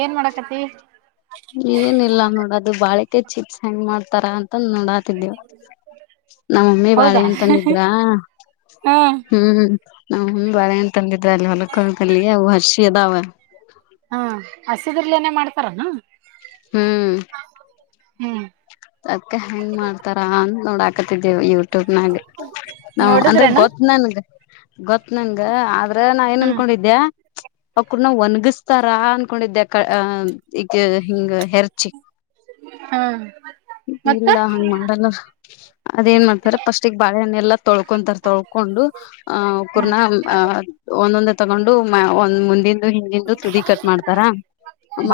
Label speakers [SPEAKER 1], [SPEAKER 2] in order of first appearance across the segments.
[SPEAKER 1] ಏನ್ ಮಾಡಕತ್ತಿ.
[SPEAKER 2] ಏನಿಲ್ಲ ನೋಡದು ಬಾಳಿಕೈ ಚಿಪ್ಸ್ ಹೆಂಗ್ ಮಾಡ್ತಾರ ಅಂತ ನೋಡಾತಿದ್ದೇವು. ನಮ್ಮಮ್ಮಿ ಬಾಳೆ
[SPEAKER 1] ಹೌದಾ
[SPEAKER 2] ಹಣ್ಣ ತಂದಿದ್ರ
[SPEAKER 1] ಹಾ
[SPEAKER 2] ಹ್ಮ್. ನಮ್ [unintelligible] ಬಾಳೆ ಹಣ್ಣ ತಂದಿದ್ರಾ ಅಲ್ಲಿ ಹೊಲಕ್ಕೋಗಲ್ಲಿ ಅವು ಹಶಿ ಅದಾವ.
[SPEAKER 1] ಹಾ ಹಸಿದ್ರಲೇನೇ ಮಾಡ್ತಾರನು.
[SPEAKER 2] ಹ್ಮ್
[SPEAKER 1] ಹ್ಮ್
[SPEAKER 2] ಅದಕ್ಕೆ ಹೆಂಗ್ ಮಾಡ್ತಾರ ಅಂತ ನೋಡಾಕತಿದೇವಿ ಯೂಟ್ಯೂಬ್ನಾಗ ನಾವು ಅಂದ್ರ
[SPEAKER 1] ನೋಡಿದ್ರೇನ
[SPEAKER 2] ಗೊತ್ತ. ನನ್ಗ ಗೊತ್ತ ನನ್ಗ ಆದ್ರ ನಾ ಏನ್
[SPEAKER 1] ಹ್ಮ್
[SPEAKER 2] ಅನ್ಕೊಂಡಿದ್ಯಾ. ಅವ ಕೂಡ ನ ಒಣಗಿಸತಾರಾ ಅನ್ಕೊಂಡಿದ್ದೆ ಅಕಾ ಹಾ ಈಗ ಹಿಂಗ ಹೆರ್ಚಿ.
[SPEAKER 1] ಹಾ
[SPEAKER 2] ಇಲ್ಲ ಹಂಗ ಮಾಡಲ್ಲ. ಅದೇಏನ್ ಮಾಡ್ತಾರ ಫಸ್ಟಿಗೆ ಬಾಳಹಣ್ಣೆ ಎಲ್ಲ ತೊಳ್ಕೊಂತಾರ ತೊಳ್ಕೊಂಡು ಆ [unintelligible] ಒಂದೊಂದ ತಗೊಂಡು ಮ್ಯ ಒಂದ್ ಮುಂದಿನ್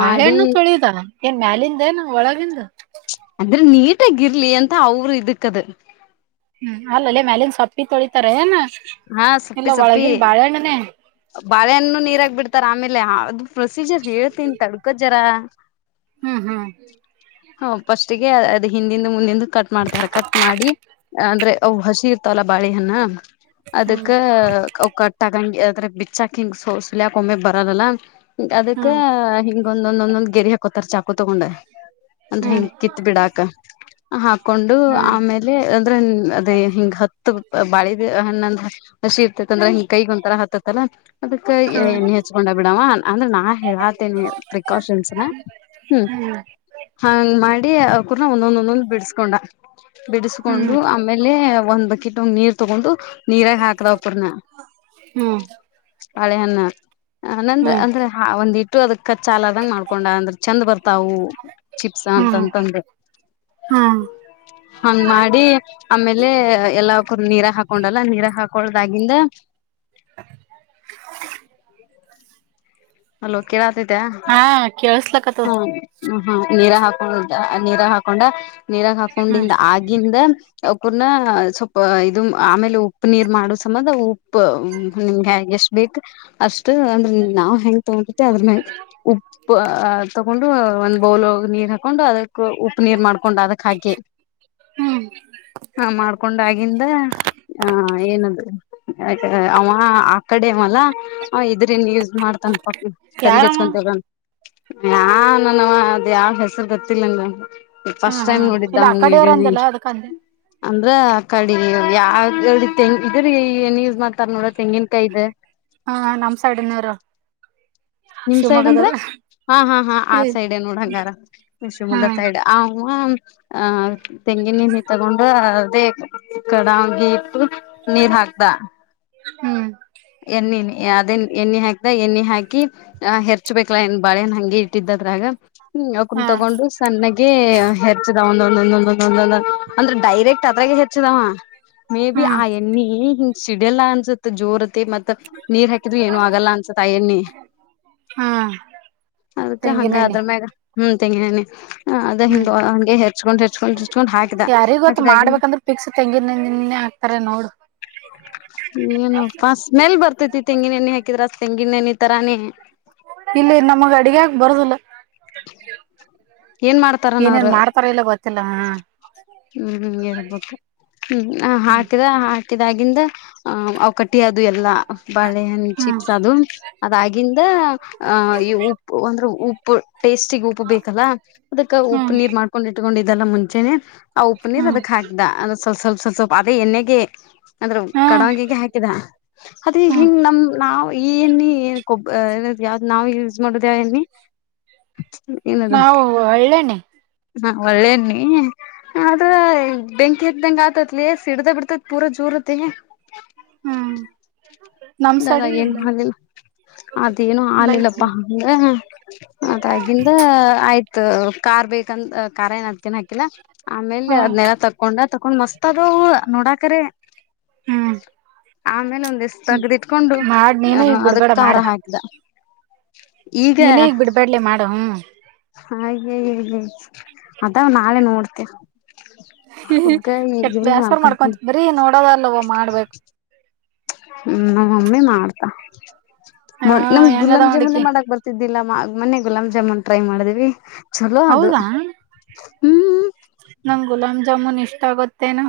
[SPEAKER 2] ಮಾಡಿ
[SPEAKER 1] ತೊಳಿದ ಏನ್ ಮ್ಯಾಲಿಂದ ಏನ ಒಳಗಿಂದ.
[SPEAKER 2] ಅಂದ್ರೆ ನೀಟಾಗಿ ಇರ್ಲಿ ಅಂತ ಅವರು ಇದಕ್ಕದ.
[SPEAKER 1] ಹ್ಮ್ ಅಲ್ಲಲ್ಲೆ ಮ್ಯಾಲೀನ್ ಸೊಪ್ಪಿ ತೊಳಿತಾರೆಏನ್.
[SPEAKER 2] ಹಾ ಸೊಪ್ಪಿ ಸೊಪ್ಪಿ ಬಾಳೆಹಣ್ಣು ನೀರ್ಗ್ಬಿಡ್ತ [unintelligible] ಆಮೇಲೆ ಅ ಪ್ರೊಸೀಜರ್ ಹೇಳ್ತೀನಿ ತಡ್ಕೋ ಜರ.
[SPEAKER 1] ಹ್ಮ್ ಹಾ
[SPEAKER 2] ಹ ಪಸ್ಟಿಗೆ ಅದ್ ಹಿಂದಿಂದು ಮುಂದಂದು ಕಟ್ ಮಾಡ್ತಾರೆ ಕಟ್ ಮಾಡಿ ಅಂದ್ರೆ ಅವು ಹಸಿ ಇರ್ತವಲ್ಲ ಬಾಳೆಹಣ್ಣ ಅದಕ್ಕ ಅವು ಕಟ್ಟಗಂಗಿ ಅದ್ರೆ ಬಿಚ್ಚಕ್ ಹಿಂಗ್ ಸೊಸಲಯಕ ಒಮ್ಮೆ ಬರದಲ್ಲ ಅದಕ್ಕ
[SPEAKER 1] ಹ್ಮ್
[SPEAKER 2] ಹಿಂಗೊಂದೊಂದ ಒಂದೊಂದ್ ಗೆರಿ ಹಾಕೋತಾರ ಚಾಕು ತಗೊಂಡಾ ಅಂದ್ರೆ
[SPEAKER 1] ಹ್ಮ್
[SPEAKER 2] ಹಿಂಗ ಕಿತ್ ಬಿಡಾಕ ಹಾಕೊಂಡು
[SPEAKER 1] ಹ್ಮ್
[SPEAKER 2] ಆಮೇಲೆ ಹೇ ಅಂದ್ರೆ ಅದೇ ಹಿಂಗ ಹತ್ತು ಬಾಳ ಹಣ್ಣಂದ ಹಸಿ ಇರ್ತೇತ್ ಅಂದ್ರೆ ಹಿಂಗ ಕೈಗ್ ಒಂತರ ಹಾತ್ತತ್ತಲ್ಲಾ ಅದಕ್ಕ
[SPEAKER 1] ಹ್ಮ್ ಹ್ಮ್
[SPEAKER 2] ಎಣ್ಣೆ ಹಚ್ಕೊಂಡ ಬಿಡವ ಅಂದ್ರೆ ನಾ ಹೇಳಾತೇನಿ ಪ್ರಿಕಾಷನ್ಸ್ನ.
[SPEAKER 1] ಹ್ಮ್
[SPEAKER 2] ಹಾಂಗ್ ಮಾಡಿ ಅವಕೂರ್ನ ಒಂದೊಂದ ಒಂದೊಂದ್ ಬಿಡಿಸಕೊಂಡ
[SPEAKER 1] ಹ್ಮ್
[SPEAKER 2] ಬಿಡಿಸಕೊಂಡು ಆಮ್ ಆಮೇಲೆ ಒಂದ್ ಬಕಿಟು ನೀರ್ ತಗೊಂಡು ನೀರಾಗ ಹಾಕದಾವಪುರ್ನ
[SPEAKER 1] ಹ್ಮ್
[SPEAKER 2] ಬಾಳೆಹಣ್ಣ. ಹ ನಂದ್
[SPEAKER 1] ಹ್ಮ್
[SPEAKER 2] ಅಂದ್ರೆ ಒಂದಿಟ್ಟು ಅದಕ್ಕ ಚಾಲದನಂಗೆ ಮಾಡ್ಕೊಂಡ ಅಂದ್ರೆ ಚಂದ್ ಬರ್ತಾವು. ಚಿಪ್ಸ್
[SPEAKER 1] ಹ್ಮ್
[SPEAKER 2] ಅಂತಂತಂದು.
[SPEAKER 1] ಹ್ಮ್
[SPEAKER 2] ಹಂಗ್ ಮಾಡಿ ಆಮೇಲೆ ಎಲ್ಲವಕ್ಕೂ ನೀರ ಹಾಕೊಂಡ- ಲ್ಲಾ ನೀರ ಹಾಕೊಳದಾಗಿಂದ ಅಲೋ ಕೇಳಾ [unintelligible]
[SPEAKER 1] ಹಾ
[SPEAKER 2] ಹಾ
[SPEAKER 1] ಕೇಳಸ್ಲಕತ್ತದ
[SPEAKER 2] ಹ ಹ್ಮ ನೀರ ಹಾಕೊಂಡ ನೀರಾಗ ಹಾಕೊಂಡ ನೀರಾಗ
[SPEAKER 1] ಹ್ಮ್
[SPEAKER 2] ಹಾಕೊಂಡಿಂದ ಆಗಿಂದ ಅಕೂರ್ನಾ ಸ್ವಲ್ಪ ಇದು ಆಮೇಲೆ ಉಪ್ಪು ನೀರ್ ಮಾಡೋ ಸಮಧ ಉಪ್ಪ ನಿಮ್ಗೆ ಎಷ್ಟ ಬೇಕ್ ಅಷ್ಟು ಅಂದ್ರೆ ನಾವು ಹೆಂಗ್ ತಗೊಂಡತಿ ಅದ್ರ್ಮ್ಯಲೆ ಉಪ್ಪ ಹಾ ತಕೊಂಡು ಒಂದ್ ಬೌಲ್ ನೀರ್ ಹಾಕೊಂಡು ಅದಕ್ ಉಪ್ಪು ನೀರ್ ಮಾಡ್ಕೊಂಡ್ ಅದಕ್ ಹಾಕಿ
[SPEAKER 1] ಹ್ಮ್
[SPEAKER 2] ಹಾ ಮಾಡ್ಕೊಂಡ್ ಆಗಿಂದ ಹ ಏನದು ಅವ ಆ ಕಡೆವಲ ಹ್ ಇದ್ರನ್ ಯೂಸ್ ಮಾಡ್ತಾನ ಪಪಿ ತಾಲಿಗ್
[SPEAKER 1] ಯಾರಮ್ಮ
[SPEAKER 2] ಹಚ್ಕೊಂತಿವಾಲ. ಯಾ ನನವ ಅದ ಯಾವ ಹೆಸರು ಗೊತ್ತಿಲ್ಲ [unintelligible]
[SPEAKER 1] ಹಾ
[SPEAKER 2] ಫಸ್ಟ್
[SPEAKER 1] ಹಾ
[SPEAKER 2] ಟೈಮ್ ನೋಡಿದ್ದ
[SPEAKER 1] ಇಲ್ಲ ಆ
[SPEAKER 2] ಅವನು
[SPEAKER 1] ಕಡೆಯವ್ರ
[SPEAKER 2] ವಿಡಿಯೋ ನೀ.
[SPEAKER 1] ಅಂದಲ್ಲ ಅದಕ್ಕಂದೆ
[SPEAKER 2] ಅಂದ್ರ ಆ ಕಡೆ ಯಾವೆಂಗ ಇದ್ರ ಏನ್ ಯೂಸ್ ಮಾಡ್ತಾರ ನೋಡ್ರ ತೆಂಗಿನ್ಕಾಯಿ ಇದೆ.
[SPEAKER 1] ಹಾ ನಮ್ ಸೈಡ್ [unintelligible]
[SPEAKER 2] ನಿಮ್ ಸೈಡ್ ಅಂದ್ರ ಹಾ ಹಾ ಹಾ ಆ
[SPEAKER 1] ಇಲ್ಲಿ
[SPEAKER 2] ಸೈಡ್ ನೋಡ್ಂಗಾರ
[SPEAKER 1] ಹಾ
[SPEAKER 2] ಶಿವಮೊಗ್ಗ ಸೈಡ್. ಆ ತೆಂಗಿನ ನೀ ತಗೊಂಡು ಅದೇ. ಕಡಂಗಿ ಹಾಗೆ ಇಟ್ಟು ನೀರ್ ಹಾಕ್ದ.
[SPEAKER 1] ಹ್ಮ್
[SPEAKER 2] ಎಣ್ಣೆ ಅದೇ ಎಣ್ಣೆ ಹಾಕ್ತ ಎಣ್ಣೆ ಹಾಕಿ. ಆ ಹೆರ್ಚ್ಬೇಕಲ್ಲಾ ಇನ್ ಬಾಳೆಹಣ್ಣು ಹಂಗಿ ಇಟ್ಟಿದ್ದದ್ರಾಗ ಹ್ಮ ಅವಕೊಂಡ
[SPEAKER 1] ಹಾ
[SPEAKER 2] ತಗೊಂಡು. ಸಣ್ಣಗೆ ಹೆಚ್ಚದ ಒಂದೊಂದ ಒಂದೊಂದೊಂದೊಂದ ಅಂದ್ರ ಡೈರೆಕ್ಟ್ ಅದ್ರಾಗ ಹೆಚ್ಚಿದಾವ ಮೇ ಬಿ
[SPEAKER 1] ಹಾ
[SPEAKER 2] ಆ ನೀ ಸಿಡಲ್ಲ ಅನ್ಸತ್ ಜೋರತಿ ಮತ್ತ್ ನೀರ್ ಹಾಕಿದವಿ ಏನು ಆಗಲ್ಲ ಅನ್ಸತ್ ಆ ಎಣ್ಣಿ
[SPEAKER 1] ಹಾ
[SPEAKER 2] ಅದಕ್ಕ ಹಂಗ
[SPEAKER 1] ತೆಂಗಿನೆಣ್ಣೆ
[SPEAKER 2] ಅದ್ರ ಮ್ಯಾಗ ಹ್ಮ ತೆಂಗಿನೇಣ್ಣಿ ಹ ಅದ
[SPEAKER 1] ಹ್ಮ್
[SPEAKER 2] ಹಿಂಗ ಹಂಗೆ ಹೆಚ್ಕೊಂಡ್ ಹೆಚ್ಕೊಂಡ್ ಹಚ್ಕೊಂಡ್ ಹಾಕಿದ
[SPEAKER 1] ಯಾರಿಗ್ ಗೊತ್ತ
[SPEAKER 2] ಹಾಕಿದಾಗಿ
[SPEAKER 1] ಕರೆ ನೋಡ್
[SPEAKER 2] ಏನೂಪ್ಪಾ ಸ್ಮೆಲ್ ಬರ್ತೈತಿ ತೆಂಗಿನ ಎಣ್ಣಿ ಹಾಕಿದ್ರ ತೆಂಗಿನ ಎಣ್ಣಿ ತರಾನೇ
[SPEAKER 1] ಇಲ್ಲಿಲ್ಲ ನಮಗ್ ಅಡಗ್ಯಾಗ್ ಬರುದಿಲ್ಲ
[SPEAKER 2] ಏನ್ ಮಾಡ್ತಾರನ ಅವ್ರ
[SPEAKER 1] ಏನೇನ್ ಮಾಡ್ತಾರ ಇಲ್ಲ ಗೊತ್ತಿಲ್ಲ ಹ್
[SPEAKER 2] ಹ್ಮ್ ಹ್ಮ ಹೇಳ್ಬಕು ಹ್ಮ್ ಹಾಕಿದ ಹಾ ಹಾಕಿದಾಗಿಂದ ಹ ಅವುಕಟ್ಟಿ ಆದುವ್ ಎಲ್ಲ ಬಾಳೆಹಣ್ಣ
[SPEAKER 1] ಹ್ಮ್
[SPEAKER 2] ಚಿಪ್ಸ್ ಅದುವ್ ಅದಾಗಿಂದ ಹ ಇ ಉಪ್ಪು ಅಂದ್ರ ಉ ಉಪ್ಪ್ ಟೇಸ್ಟಿಗೆ ಉಪ್ಪು ಬೇಕಲ್ಲ ಅದಕ್ಕ ಉಪ್ಪು
[SPEAKER 1] ಹ್ಮ್
[SPEAKER 2] ನೀರ್ ಮಾಡ್ಕೊಂಡ್ ಇಟ್ಕೊಂಡಿದ ಅಲ್ಲ ಮುಂಚೆನೆ ಆ ಉಪ್ಪು ನೀರ್
[SPEAKER 1] ಹ್ಮ್
[SPEAKER 2] ಅದಕ್ ಹಾಕದೆ ಅಂದ ಸ್ವಲ್ಪ ಸ್ವಲ್ಪ ಸ್ವಲ್ ಸ್ವಲ್ಪ ಅದೇ ಎಣ್ಣೆಗೆ ಅಂದ್ರ
[SPEAKER 1] ಹ್ಮ್
[SPEAKER 2] ಕಡಾವಂಗಿಗೆ ಹಾಕಿದ್ ಅದ ಈ
[SPEAKER 1] ಹ್ಮ್
[SPEAKER 2] ಹಿಂಗ್ ನಮ್ ನಾವ್ ಈ ಎಣ್ಣಿ ಕೊಬ್ ಯಾವ್ದ್ ನಾವ್ ಯೂಸ್ ಮಾಡುದ ಯಾವ ಎಣ್ಣಿ ಏನದ್
[SPEAKER 1] ನಾವು ಒಳ್ಳೇನೆ
[SPEAKER 2] ಹ್ ಒಳ್ಳೇಣ್ಣಿ ಆದ್ರ ಬೆಂಕಿ ಹತ್ತಿದಂಗ ಆತದಲೇ ಸಿಡ್ದ ಬಿಡ್ತೈತ್ ಪೂರ ಜೋರತ್ತಿ
[SPEAKER 1] ಹ್ಮ್ ನಮ್
[SPEAKER 2] ದಾದ
[SPEAKER 1] ಸೈಡಿಲ್ಲ
[SPEAKER 2] ಏನು
[SPEAKER 1] ಇಲ್ಲ ಆಯ್ತಾ
[SPEAKER 2] ಹಾಲಿಲ್ಲ ಅದೇನು
[SPEAKER 1] ಲೈಟ್
[SPEAKER 2] ಹಾಲಿಲ್ಲಪ್ಪಾ ಹ ಅದಾಗಿಂದ ಆಯ್ತ್ ಕಾರ್ ಬೇಕಂದ ಕಾರ್ ಏನ ಹದಕೇನ್ ಹಾಕಿಲ್ಲ ಆಮೇಲ
[SPEAKER 1] ಹಾ
[SPEAKER 2] ಅದ್ನೆಲ್ಲ ತಕೊಂಡ ತಕೊಂಡ್ ಮಸ್ತಾದವ ಅವು ನೋಡಾಕರೆ
[SPEAKER 1] ಹ್ಮ್
[SPEAKER 2] ಆಮೇಲ ಒಂದಿಸ್ ತಗ್ದಿಟ್ಕೊಂಡು
[SPEAKER 1] ಮಾಡ್ ನೀನು
[SPEAKER 2] ಹ
[SPEAKER 1] ಈಗ
[SPEAKER 2] ಅದಕ್
[SPEAKER 1] ಬಿಡ್ಬೇಡ
[SPEAKER 2] ಖಾರ
[SPEAKER 1] ಮಾಡ
[SPEAKER 2] ಹಾಕಿದ್
[SPEAKER 1] ನೀನು ಈಗ್ ಬಿಡ್ಬಾಡ್ಲೆ ಮಾಡು ಹ್ಮ್
[SPEAKER 2] ಹಾಗೆ ಇದೆ ಅದವ್ ನಾಳೆ ನೋಡ್ತಿನ್
[SPEAKER 1] ಹ ಕೆಟ್ಟ ಬ್ಯಾಸರ
[SPEAKER 2] ಮಾಡ್ಕೊಂಡ
[SPEAKER 1] ಮಾಡ್ಕೊಂತಿ ಬರಿ ನೋಡದ ಅಲ್ವ ಮಾಡ್ಬೇಕ್
[SPEAKER 2] ಹ್ಮ್ ನಮ್ಮ ಮಮ್ಮಿ ಮಾಡ್ತಾಳ್
[SPEAKER 1] ಹಾ
[SPEAKER 2] ಮ ನಮ್
[SPEAKER 1] ಹೆಂಗದ
[SPEAKER 2] ಗುಲಾಮ್ ಜಮೂನೆ
[SPEAKER 1] ನೋಡಿಕಿ
[SPEAKER 2] ಮಾಡಕ್ ಬರ್ ದಿಲ್ಲ ಮೊನ್ನೆ ಗುಲಾಮ್ ಜಾಮೂನ್ ಟ್ರೈ ಮಾಡಿದ್ವಿ ಚಲೋ ಅದು
[SPEAKER 1] ಹೌದಾ
[SPEAKER 2] ಹ್ಮ
[SPEAKER 1] ನಮ್ಗ್ ಗುಲಾಂ ಜಾಮೂನ್ ಇಷ್ಟ ಗೋತ್ತೇನ್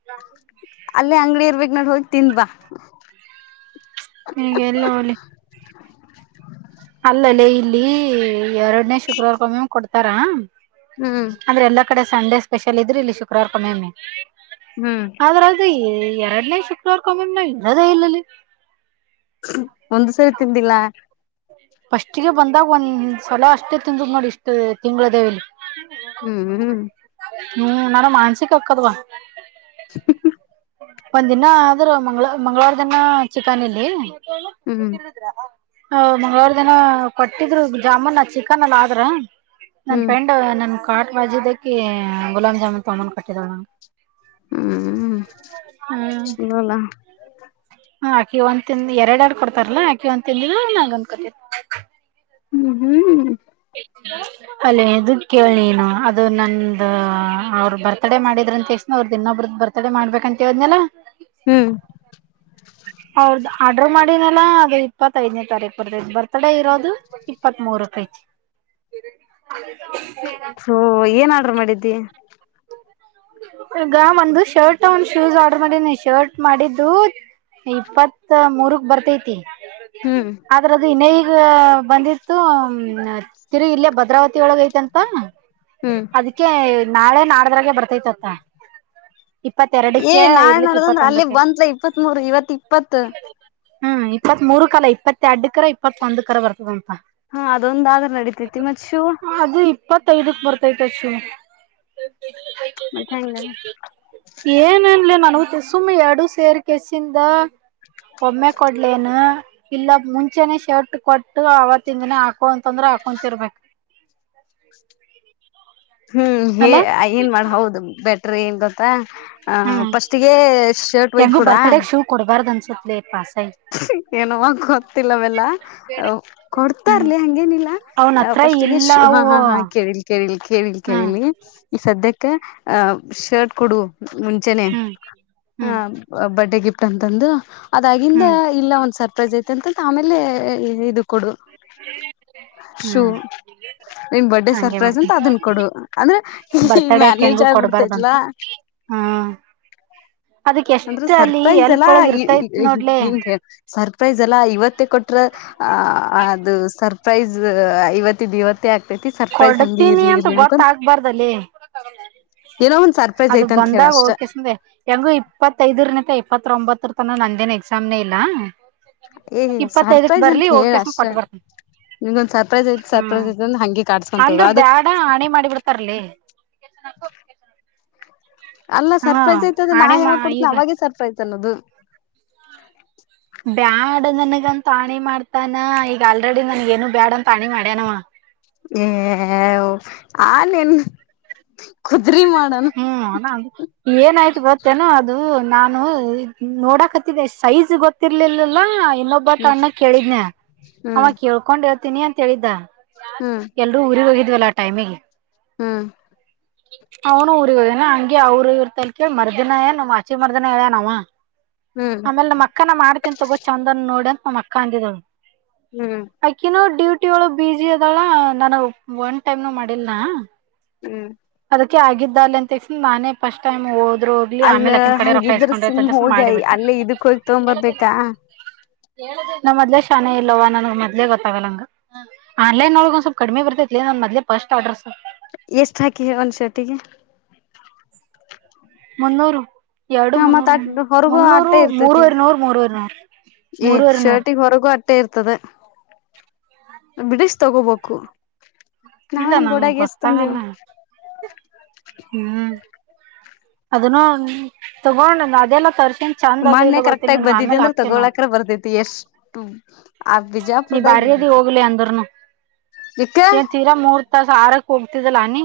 [SPEAKER 1] [inaudible]
[SPEAKER 2] ಅಲ್ಲೇ ಅಂಗಡಿ ಇರ್ಬೇಕ್ ನೋಡ ಹೋಗಿ ತಿಂದ್ ಬಾ
[SPEAKER 1] ಈಗೆಲ್ಲ್ ಹೋಲಿ ಅಲ್ಲಲ್ಲೇ ಇಲ್ಲಿ ಎರಡನೇ ಶುಕ್ರವಾರಕೊಮ್ಮೆಮ್ಮ ಕೊಡ್ತಾರ್
[SPEAKER 2] ಹ್ಮ
[SPEAKER 1] ಅಂದ್ರ ಎಲ್ಲಾ ಕಡೆ ಸಂಡೇ ಸ್ಪೆಷಲ್ ಇದ್ರ ಇಲ್ಲಿ ಶುಕ್ರವಾರಕೊಮ್ಮೆಮ್ಮಿ
[SPEAKER 2] ಹ್ಮ್
[SPEAKER 1] ಅದ್ರ.. ಎರಡನೇ ಶುಕ್ರವಾರಕೊಮ್ಮೆಮ್ಮ ನಾವ್ ಇರೋದೇ ಇಲ್ಲಲ್ಲಿ
[SPEAKER 2] ಒಂದ್ ಸರಿ ತಿಂದಿಲ್ಲ್
[SPEAKER 1] ಫಸ್ಟಿಗೆ ಬಂದಾಗ ಒಂದ್ ಸಲ ಅಷ್ಟೇ ತಿಂದದ್ ನೋಡ ಇಷ್ಟ್ ತಿಂಗಳ ಇದೇವಲಿ
[SPEAKER 2] ಹ್ಮ್ ಹ್ಮ್
[SPEAKER 1] ಹ್ಮ್ ನನಗ್ ಮಾನಸಿಕ ಹಾಕ್ಕದವ್
[SPEAKER 2] ಹ್ಮ್
[SPEAKER 1] ಒಂದಿನ ಆದ್ರ ಮಂಗ ಮಂಗಳವಾರ ದಿನ ಚಿಕನ ಇಲ್ಲೇನ್
[SPEAKER 2] ಹ್ಮ್
[SPEAKER 1] ಹ ಮಂಗಳವಾರ ದಿನ ಕೊಟ್ಟಿದ್ರ್ ಜಾಮೂನ್ ಚಿಕನ್ ಅಲ್ಲ ಆದ್ರ್ ನನ್
[SPEAKER 2] ಹ್ಮ್
[SPEAKER 1] ಫ್ರೆಂಡ್ ನನ್ ಕಾಟ್ ಬಾಜು ಇದ್ದಕಿ ಗುಲಾಮ್ ಜಾಮೂನ್ ತೊಂಬಂದ್ ಕೊಟ್ಟಿದಳ ನನಗ್
[SPEAKER 2] ಹ್ಮ್ ಚಲೋಲ್ಲ
[SPEAKER 1] ಹ್ಮ ಹ ಆಕಿ ಒಂದ್ ತಿಂದ್ ಎರ ಎರಡ್ ಕೊಡ್ತಾರಲ್ಲಾ ಆಕಿ ಒಂದ್ ತಿಂದ್ಲು ನಂಗ ಒಂದು ಕೊಟ್ಲು
[SPEAKER 2] ಹ್ಮ್ ಹ್ಮ್
[SPEAKER 1] ಹ [unintelligible] ಅಲ್ಲೇ ಇದ ಕೇಳನ ನೀನು ಅದು ನಂದ ಅವ್ರ ಬರ್ತಡೇ ಮಾಡಿದ್ರ ಅಂತ [unintelligible] ಅವ್ರ ದಿನೊಬ್ರದ ಬರ್ತ ತಡೆ ಮಾಡ್ಬೇಕಂತ ಏಳಿದ್ನೆಲ್ಲ
[SPEAKER 2] ಹ್ಮ್
[SPEAKER 1] ಅವರದು ಆಡ್ರ್ ಮಾಡಿನಲ್ಲ ಅದು ಇಪ್ಪತ್ತೈದನೇ ತಾರೀಕು ಬರ್ತೈತಿ ಬರ್ತ್ಡೇ ಇರೋದು? ಇಪ್ಪತ್ತ್ ಮೂರಕ್ ಐತಿ [unintelligible] [unintelligible]
[SPEAKER 2] ಸೋ ಏನ್ ಆರ್ಡ್ರ ಮಾಡಿದ್ದಿ
[SPEAKER 1] ಈಗ ಒಂದು ಶರ್ಟ್ ಒಂದ್ ಶೂಸ್ ಆರ್ಡರ್ ಮಾಡಿನಿ ಶರ್ಟ್ ಮಾಡಿದ್ದು ಇಪ್ಪತ್ ಮೂರಕ್ ಬರ್ತೈತಿ.
[SPEAKER 2] ಹ್ಮ್
[SPEAKER 1] ಆದ್ರ ಅದು ಇನ್ನ [unintelligible] ಬಂದಿತ್ತು ತಿರು ಇಲ್ಲೇ ಭದ್ರಾವತಿ ಒಳಗ ಐತಂತ
[SPEAKER 2] ಹ್ಮ್
[SPEAKER 1] ಅದಕ್ಕೆ ನಾಳೆ ನಾಡದ್ರಾಗೆ ಬರ್ತೈತತ್ತ.
[SPEAKER 2] ಏ
[SPEAKER 1] ಇಪ್ಪತ್ತೆರಡಕ್ಕೆ
[SPEAKER 2] ನಾಳೆ
[SPEAKER 1] ಇರ್ಲಿಕ್ಕೆ
[SPEAKER 2] ನಡ್ದಂದ್ರ ಅಲ್ಲೇ
[SPEAKER 1] ಇಪ್ಪತ್ತೊಂದಕ್ಕೆ
[SPEAKER 2] ಬಂತ್ಲ ಇಪ್ಪತ್ ಮೂರ್ ಇವತ್ ಇಪ್ಪತ್
[SPEAKER 1] [unintelligible] ಹ್ಮ್ ಇಪ್ಪತ್ ಮೂರು ಕಲಾ ಇಪ್ಪತ್ತ ಎರಡ್ ಕರ ಇಪ್ಪತ್ತ ಒಂದ ಕರ ಬರ್ತದಂಪಾ
[SPEAKER 2] ಹಾ ಅದೊಂದ್ದಾದ್ರೆ ನಡಿತೈತಿ ಮತ್ ಶೂ
[SPEAKER 1] ಅದು ಇಪ್ಪತ್ತೈದಕ್ ಬರ್ತೈತೆ [unintelligible] [unintelligible] [unintelligible]
[SPEAKER 2] ಮತ್ತೆ ಹೆಂಗ
[SPEAKER 1] ಏನನ್ಲ ನನ್ [unintelligible] ಸುಮ್ಮನೆ ಎರಡು ಸೇರ್ಕೆಸಿಂದ. ಒಮ್ಮೆ ಕೊಡ್ ಎನ ಇಲ್ಲ ಮುಂಚೆನೆ ಶರ್ಟ್ ಕೊಟ್ಟು ಅವತ್ತಿಂದನೇ ಹಾಕೋ ಅಂತಂದ್ರೆ ಹಾಕೊಂತಿರ್ಬೇಕು.
[SPEAKER 2] ಹ್ಮ್ ಹ
[SPEAKER 1] ಅಲ್ಲ
[SPEAKER 2] ಏನ್ ಮಾಡ ಹೌದು ಬೆಟ್ರಿ ಎನ್ ಗೊತ್ತಾ ಅ
[SPEAKER 1] ಹ್ಮ್
[SPEAKER 2] ಫಸ್ಟ್ಗೆ ಶರ್ಟ್ ಒಯ್ದ್
[SPEAKER 1] ಹೆಂಗು
[SPEAKER 2] ಕೂಡ
[SPEAKER 1] ಬರ್ತ್ಡೇಕ್ ಶೂ ಕೊಡ್ಬಾರ್ದು ಅನಿಸುತ್ತೆ ಪಾಸಾ
[SPEAKER 2] ಏನವ ಗೊತ್ತಿಲ್ಲವೆಲ್ಲ
[SPEAKER 1] ಹ್ಮ್
[SPEAKER 2] ಕೊಡ್ತಾರ್ಲಿ ಹಂಗೇನಿಲ್ಲ
[SPEAKER 1] ಅವನ ಹತ್ರ
[SPEAKER 2] ಪಸ್ಟ್ಗೆ ಶ
[SPEAKER 1] ಇಲ್ಲ
[SPEAKER 2] ಹಾ
[SPEAKER 1] ಅವು
[SPEAKER 2] ಹಾ ಹಾ ಕೇಳಿ. ಕೇಳಿಲಿ ಕೇಳಿಲಿ
[SPEAKER 1] ಹ್ಮ್
[SPEAKER 2] ಕೇಳಿಲಿ ಈಗ ಸದ್ಯಕ್ಕೆ ಹ ಶರ್ಟ್ ಕೊಡು ಮುಂಚೆನೆ
[SPEAKER 1] ಹ್ಮ್
[SPEAKER 2] ಹ
[SPEAKER 1] ಹ್ಮ್
[SPEAKER 2] ಬರ್ಡೇ ಗಿಫ್ಟ್ ಅಂತಂದು ಅದ್ ಇಂದ
[SPEAKER 1] ಹ್ಮ್
[SPEAKER 2] ಇಲ್ಲ ಒಂದ್ ಸರ್ಪ್ರೈಸ್ ಐತೆ ಅಂತಂತ ಆಮೇಲೆ ಇದು ಕೊಡು ಶೂ
[SPEAKER 1] ಹ್ಮ್
[SPEAKER 2] ನಿನ್ ಬರ್ಡೇ
[SPEAKER 1] ಹಂಗೆ
[SPEAKER 2] ಸರ್ಪ್ರೈಸ್ ಅಂತ
[SPEAKER 1] ಮಾಡ್ತೀನಿ
[SPEAKER 2] ಅದನ್ ಕೊಡು ಅಂದ್ರೆ ಈ ಮ್ಯಾನೇಜ್ ಆಗ್ಬಿಡ್ತೈತ್ಲಾ
[SPEAKER 1] ಹ್ಮ ಅದಕ್
[SPEAKER 2] ಅಂದ್ರೆ
[SPEAKER 1] ಎಷ್ಟ ಅಲ್ಲಿ
[SPEAKER 2] ಸರ್ಪ್ರೈಸ್
[SPEAKER 1] ಎಲ್ಪ್
[SPEAKER 2] ಎಲ್ಲಾ
[SPEAKER 1] ಒಳಗ ಇರ್ತೈತ್ ನೋಡ್ಲೆ
[SPEAKER 2] ಹಿಂಗೆ ಸರ್ಪ್ರೈಸ್ ಅಲ್ಲಾ ಇವತ್ತೇ ಕೊಟ್ರ ಹ ಅದು ಸರ್ಪ್ರೈಸ್ ಇವತ್ತಿದ್ದ ಇವತ್ತೇ ಆಗ್ತೈತಿ ಸರ್ಪ್ರೈಸ್ ಹಂಗೆ
[SPEAKER 1] ಕೊಡತೀನಿ
[SPEAKER 2] ಇರ್ಲಿ
[SPEAKER 1] ಅಂತ
[SPEAKER 2] ಇರ್ಲಿ ಅನ್ಕೊಂಡ್
[SPEAKER 1] ಗೊತ್ತಗ್ಬಾರ್ದಲ್ಲೆ
[SPEAKER 2] ಏನೋ ಒಂದ್ ಸರ್ಪ್ರೈಸ್
[SPEAKER 1] ಅದು
[SPEAKER 2] ಐತ ಅಂತ ಹೇಳ
[SPEAKER 1] ಬಂದಾಗ
[SPEAKER 2] ಅಷ್ಟ
[SPEAKER 1] ಓಕೆಸಂದೆ ಹೆಂಗು ಇಪ್ಪತ್ತೈದರನೇಕ ಇಪ್ಪತ್ತ ಒಂಬತ್ತರ ತನ ನಂದೇನ್ ಎಕ್ಸಾಮ್ನೇ ಇಲ್ಲ
[SPEAKER 2] ಏ
[SPEAKER 1] ಇಪ್ಪತ್ತೈದಕ್
[SPEAKER 2] ಸರ್ಪ್ರೈಜ್ ಅಂತ
[SPEAKER 1] ಬರ್ಲಿ
[SPEAKER 2] ಹೇಳ
[SPEAKER 1] ಹೋಗಕೆಸನ್
[SPEAKER 2] ಅಷ್ಟೇ
[SPEAKER 1] ಕೊಟ್ಟ ಬರ್ತನಿ
[SPEAKER 2] ನಿಮ್ಗೊಂದ್ ಸರ್ಪ್ರೈಸ್ ಐತ್ ಸರ್ಪ್ರೈಸ್
[SPEAKER 1] ಹ್ಮ್
[SPEAKER 2] ಅಂದು ಹಂಗೆ ಕಾಡ್ಸ
[SPEAKER 1] ಅಂದ್ರ ಬ್ಯಾಡ ಹಣೆ ಮಾಡಿ ಬಿಡ್ತಾರಲ್ಲೆ
[SPEAKER 2] ಅಲ್ಲ
[SPEAKER 1] ಹಾ
[SPEAKER 2] ಸರ್ಪ್ರೈಸ್ ಐತದ ನಾ
[SPEAKER 1] ಆಣಿ ಮಾ
[SPEAKER 2] ಯಾವಾಗ ಕೊಡ್ತನ
[SPEAKER 1] ಈಗ
[SPEAKER 2] ಅವಾಗೆ ಸರ್ಪ್ರೈಜ್ ಅನ್ನೋದು
[SPEAKER 1] ಬ್ಯಾಡ್ ನನ್ಗಂತ ಆಣಿ ಮಾಡ್ತಾನ ಈಗ ಆಲ್ರೆಡಿ ನನ್ಗ ಏನು ಬ್ಯಾಡ ಅಂತ ಆಣಿ ಮಾಡ್ಯನವ
[SPEAKER 2] ಏ ಆಣೆ ನಿನ್
[SPEAKER 1] ಹ್ಮ್ ಅಣ ಅದ ಏನಾಯ್ತ ಗೊತ್ತೇನೋ ಅದು ನಾನು ನೋಡಾಕತ್ತಿದ್ದೆ ಸೈಜ್ ಗೊತ್ತ ತ್ತರ್ಲಿಲ್ಲಿಲ್ಲ ಇನ್ನೊಬ್ಬತ
[SPEAKER 2] ಹ್ಮ್
[SPEAKER 1] ಅಣ್ಣಾಗ್ ಕೇಳಿದ್ನ ಅವ
[SPEAKER 2] ಹ್ಮ್
[SPEAKER 1] ಕೇಳ್ಕೊಂಡ್ ಹೇಳ್ತೀನಿ ಅಂತ ಹೇಳಿದ್ದ.
[SPEAKER 2] ಹ್ಮ
[SPEAKER 1] ಎಲ್ರು ಊರಿಗ ಹೋಗಿದ್ವಲ್ಲ ಆ ಟೈಮಿಗ.
[SPEAKER 2] ಹ್ಮ್
[SPEAKER 1] ಅವ್ನು ಊರಿಗ ಹೋಗ್ಯಾನ್ ಹಂಗೆ ಅವ್ರು ಇವ್ರತ ಕೇಳಿ ಮರ್ದಿನ ಏನ್ ಆಚೆ ಮರ್ದಿನ ಹೇಳ್ಯಾನ್ ಅವ್.
[SPEAKER 2] ಹ್ಮ್
[SPEAKER 1] ಆಮೇಲ್ ನಮ್ಮ ಅಕ್ಕನ ನಾ ಮಾಡ್ತೆನ್ ತಗೋ ಚಂದನ್ ನೋಡಿ ಅಂತ್ ನಮ್ಮ್ ಅಕ್ಕ ಅಂದಿದಳ.
[SPEAKER 2] ಹ್ಮ್
[SPEAKER 1] ಅಕಿನೂ ಡ್ಯೂಟಿ ಒಳಗ್ ಬಿಸಿ ಅದಾಳ ನನಗ್ ಒನ್ ಟೈಮ್ನು ಮಾಡಿಲ್ನಾ.
[SPEAKER 2] ಹ್ಮ್
[SPEAKER 1] ಅದಕ್ಕೆ ಆಗಿದ್ದಾಲಿ ಅಂತೆಸಿಂದ ನಾನೇ ಫಸ್ಟ್ ಟೈಮ್ ಹೋದ್ರು ಇಲ್ಲಿ
[SPEAKER 2] ಅಲ್ಲ
[SPEAKER 1] ಆಮೇಲ ಅಕ್ಕಿನ ಕಡೆ ರೊಕ್ಕ
[SPEAKER 2] ಹಂಗಿದ್ರ
[SPEAKER 1] ಇಸ್ಕೊಂಡ್ರ ಆಯ್ತ್
[SPEAKER 2] ಸುಮ್
[SPEAKER 1] ಅಂತಕೇಸಿಂದ
[SPEAKER 2] ಹೋಗಿ
[SPEAKER 1] ಮಾಡಿಬಿಟ್ಟ
[SPEAKER 2] ಅಲ್ಲೇ ಇದಕ್ ಹೋಗಿ ತಗೊಬರ್ಬೇಕಾ
[SPEAKER 1] ನಾ ಮೊದ್ಲೆ ಶಾನೆ ಇಲ್ಲವ ನನ್ಗ ಮೊದ್ಲೆ ಗೊತ್ತಾಗಲ್ಲಂಗ ಆನ್ಲೈನ್ ಒಳಗ ಒನ್ ಸ್ವಲ್ಪ್ ಕಡಿಮೀ ಬರ್ತೈತ್ಲೆ ನನ್ ಮದ್ಲೆ ಫಸ್ಟ್ ಆರ್ಡರ್ಸ
[SPEAKER 2] ಎಷ್ಟ ಹಾಕಿ ಹೇಳ್ ಒಂದ್ ಶರ್ಟಿಗೆ?
[SPEAKER 1] ಮುನ್ನೂರು ಎರಡು
[SPEAKER 2] ಹ ಮತ್
[SPEAKER 1] ಮುನ್ನೂರು
[SPEAKER 2] ಅ ಹೊರಗೂ
[SPEAKER 1] ಮುನ್ನೂರು
[SPEAKER 2] ಅಟ್ಟೆ ಇರ್ತತಿ
[SPEAKER 1] ಮೂರುವರಿ ನೂರ ಮೂರವರಿ ನೂರ.
[SPEAKER 2] ಏ ಶರ್ಟಿಗ ಹೊರಗು ಇದ್ದೆ ಇರ್ತದ ಬಿಡಿಶಿ ತಗೋಬೇಕು. ನಾವು
[SPEAKER 1] ಇಲ್ಲ
[SPEAKER 2] ನಮ್ಮ್
[SPEAKER 1] ನಂಗ್
[SPEAKER 2] ಗೋಡಗೆಸ್ ತಂದೆವ.
[SPEAKER 1] ಗೊತ್ತಾಗಲ್ಲ ಹ್ಮ್ ಅದನ್ನು ತೋಗೊಂಡ್ ಅದೆಲ್ಲ ತರ್ಸ
[SPEAKER 2] ಮೊನ್ನೆ ಕರೆಕ್ಟಾಗಿ ಬಂದಿದ್ದಿ ಅಂದ್ರ ತೊಗೋಳಕ್ ಅರಾ ಬರ್ತೈತಿ ಎಷ್ಟು ಆ ಬೀಜಾ
[SPEAKER 1] ನೀ ಭಾರಿ ಅದಿ ಹೋಗ್ಲೆ ಅಂದ್ರೂನು
[SPEAKER 2] ಇಕ್ಕ
[SPEAKER 1] ಏನ್ ತೀರಾ ಮೂರ್ ತಾಸ ಆರಕ್ ಹೋಗ್ತಿದ್ದಲ ನೀ?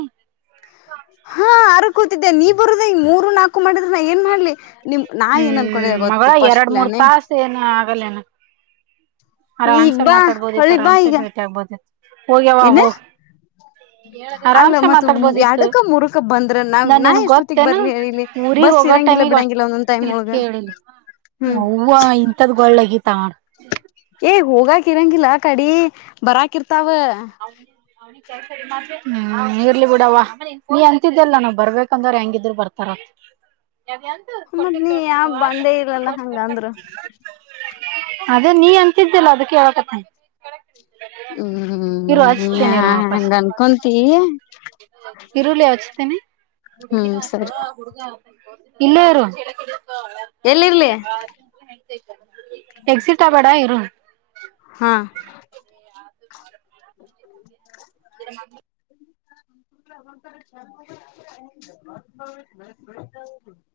[SPEAKER 2] ಹಾ ಆರಕ್ ಹೋತಿದ್ದೆ ನೀ ಬರುದ ಮೂರು ನಾಲ್ಕು ನಾಲ್ಕೂ ಮಾಡಿದ್ರ ನಾ ಏನ್ ಮಾಡ್ಲಿ ನಿಮ್ ನಾ ಏನ್ ಅನ್ಕೊಂಡಿದೆ ಗೊತ್ತು ಫಸ್ಟ್ ಪ್ಲಾನೆ.
[SPEAKER 1] ನ ಆಗಲ್ಲೆನ್?
[SPEAKER 2] ಈಗ
[SPEAKER 1] ಆರಾಮ್ಸೆ
[SPEAKER 2] ಬಾ
[SPEAKER 1] ಮಾತಾಡ್ಬೋದಿತ್ತು
[SPEAKER 2] ಹೊಳಿ ಬಾ
[SPEAKER 1] ಆರಾಮ್ಸೆ
[SPEAKER 2] ಈಗ
[SPEAKER 1] ಭೇಟಿ ಆಗ್ಬೋದೀತ್ತ ಹೋಗ್ಯವ್ವಾ
[SPEAKER 2] ಏನ
[SPEAKER 1] ಹೋಗ.
[SPEAKER 2] ಅಲ್ಲ ಮತ್
[SPEAKER 1] ಮಾತಾಡ್ಬೋದಿತ್ತು
[SPEAKER 2] ಯಾಡಕ ಮುರಕ್ಕ್ ಬಂದ್ರ ನಾವ
[SPEAKER 1] ನಾನ್
[SPEAKER 2] ನಾ
[SPEAKER 1] ನಿನ್ಗ್
[SPEAKER 2] ಎಷ್ಟೊತ್ತಿಗ
[SPEAKER 1] ಗೊತ್ತೇನು
[SPEAKER 2] ಬರ್ಲಿ ಹೇಳ ಇಲ್ಲಿ?
[SPEAKER 1] ಊರಿಗ್
[SPEAKER 2] ಬಸ್
[SPEAKER 1] ಹೋಗೋ
[SPEAKER 2] ಇರಂಗಿಲ್ಲ
[SPEAKER 1] ಟೈಮಿಗ್ ಅಷ್ಟ್
[SPEAKER 2] ಬಿಡಂಗಿಲ್ಲ ಒಂದೊಂದ್ ಟೈಮ್ ಒಳಗ ಹ್ಮ್.
[SPEAKER 1] ವ ಇಂಥದ್ ಗೊಳ್ಳ ವಗಿತಾಳ ನೋಡ್.
[SPEAKER 2] ಏ ಹೋಗಾಕ ಇರಂಗಿಲ್ಲ ಆಕಡಿ ಬರಾಕ ಇರ್ತಾವ.
[SPEAKER 1] ಹ್ಮ್ ಇರ್ಲಿ ಬಿಡವ್ವಾ. ನೀ ಅಂತಿದ್ದಲ್ಲ ನಾವ್ ಬರ್ಬೇಕಂದ್ರ ಹೆಂಗಿದ್ರೂ ಬರ್ತಾರ ಅಂತ್.
[SPEAKER 2] ಮತ್ ನೀ ಯಾವ ಬಂದೇ ಇಲ್ಲಲ್ಲ ಹಂಗಂದ್ರ.
[SPEAKER 1] ಅದೇ ನೀ ಅಂತಿದ್ದಲ್ಲ ಅದಕ್ಕೆ ಹೇಳಕತ್ತೇನ್. ಇರು
[SPEAKER 2] ಹ್ಮ್
[SPEAKER 1] ಹಚ್ತ್ತಿನಿ ಇರು ವಾಪಸ್.
[SPEAKER 2] ಹಂಗ ಅನ್ಕೊಂತೀ
[SPEAKER 1] ಇರುಲೇ ಹಚ್ಚತಿನಿ.
[SPEAKER 2] ಹ್ಮ್ ಸರಿ
[SPEAKER 1] ಇಲ್ಲೇ ಇರು.
[SPEAKER 2] ಎಲ್ಲಿರ್ಲಿ
[SPEAKER 1] ಎಕ್ಸಿಟ್ ಆಬೇಡ ಇರು.
[SPEAKER 2] ಹಾ [unintelligible]
[SPEAKER 1] ಹ
[SPEAKER 2] [unintelligible]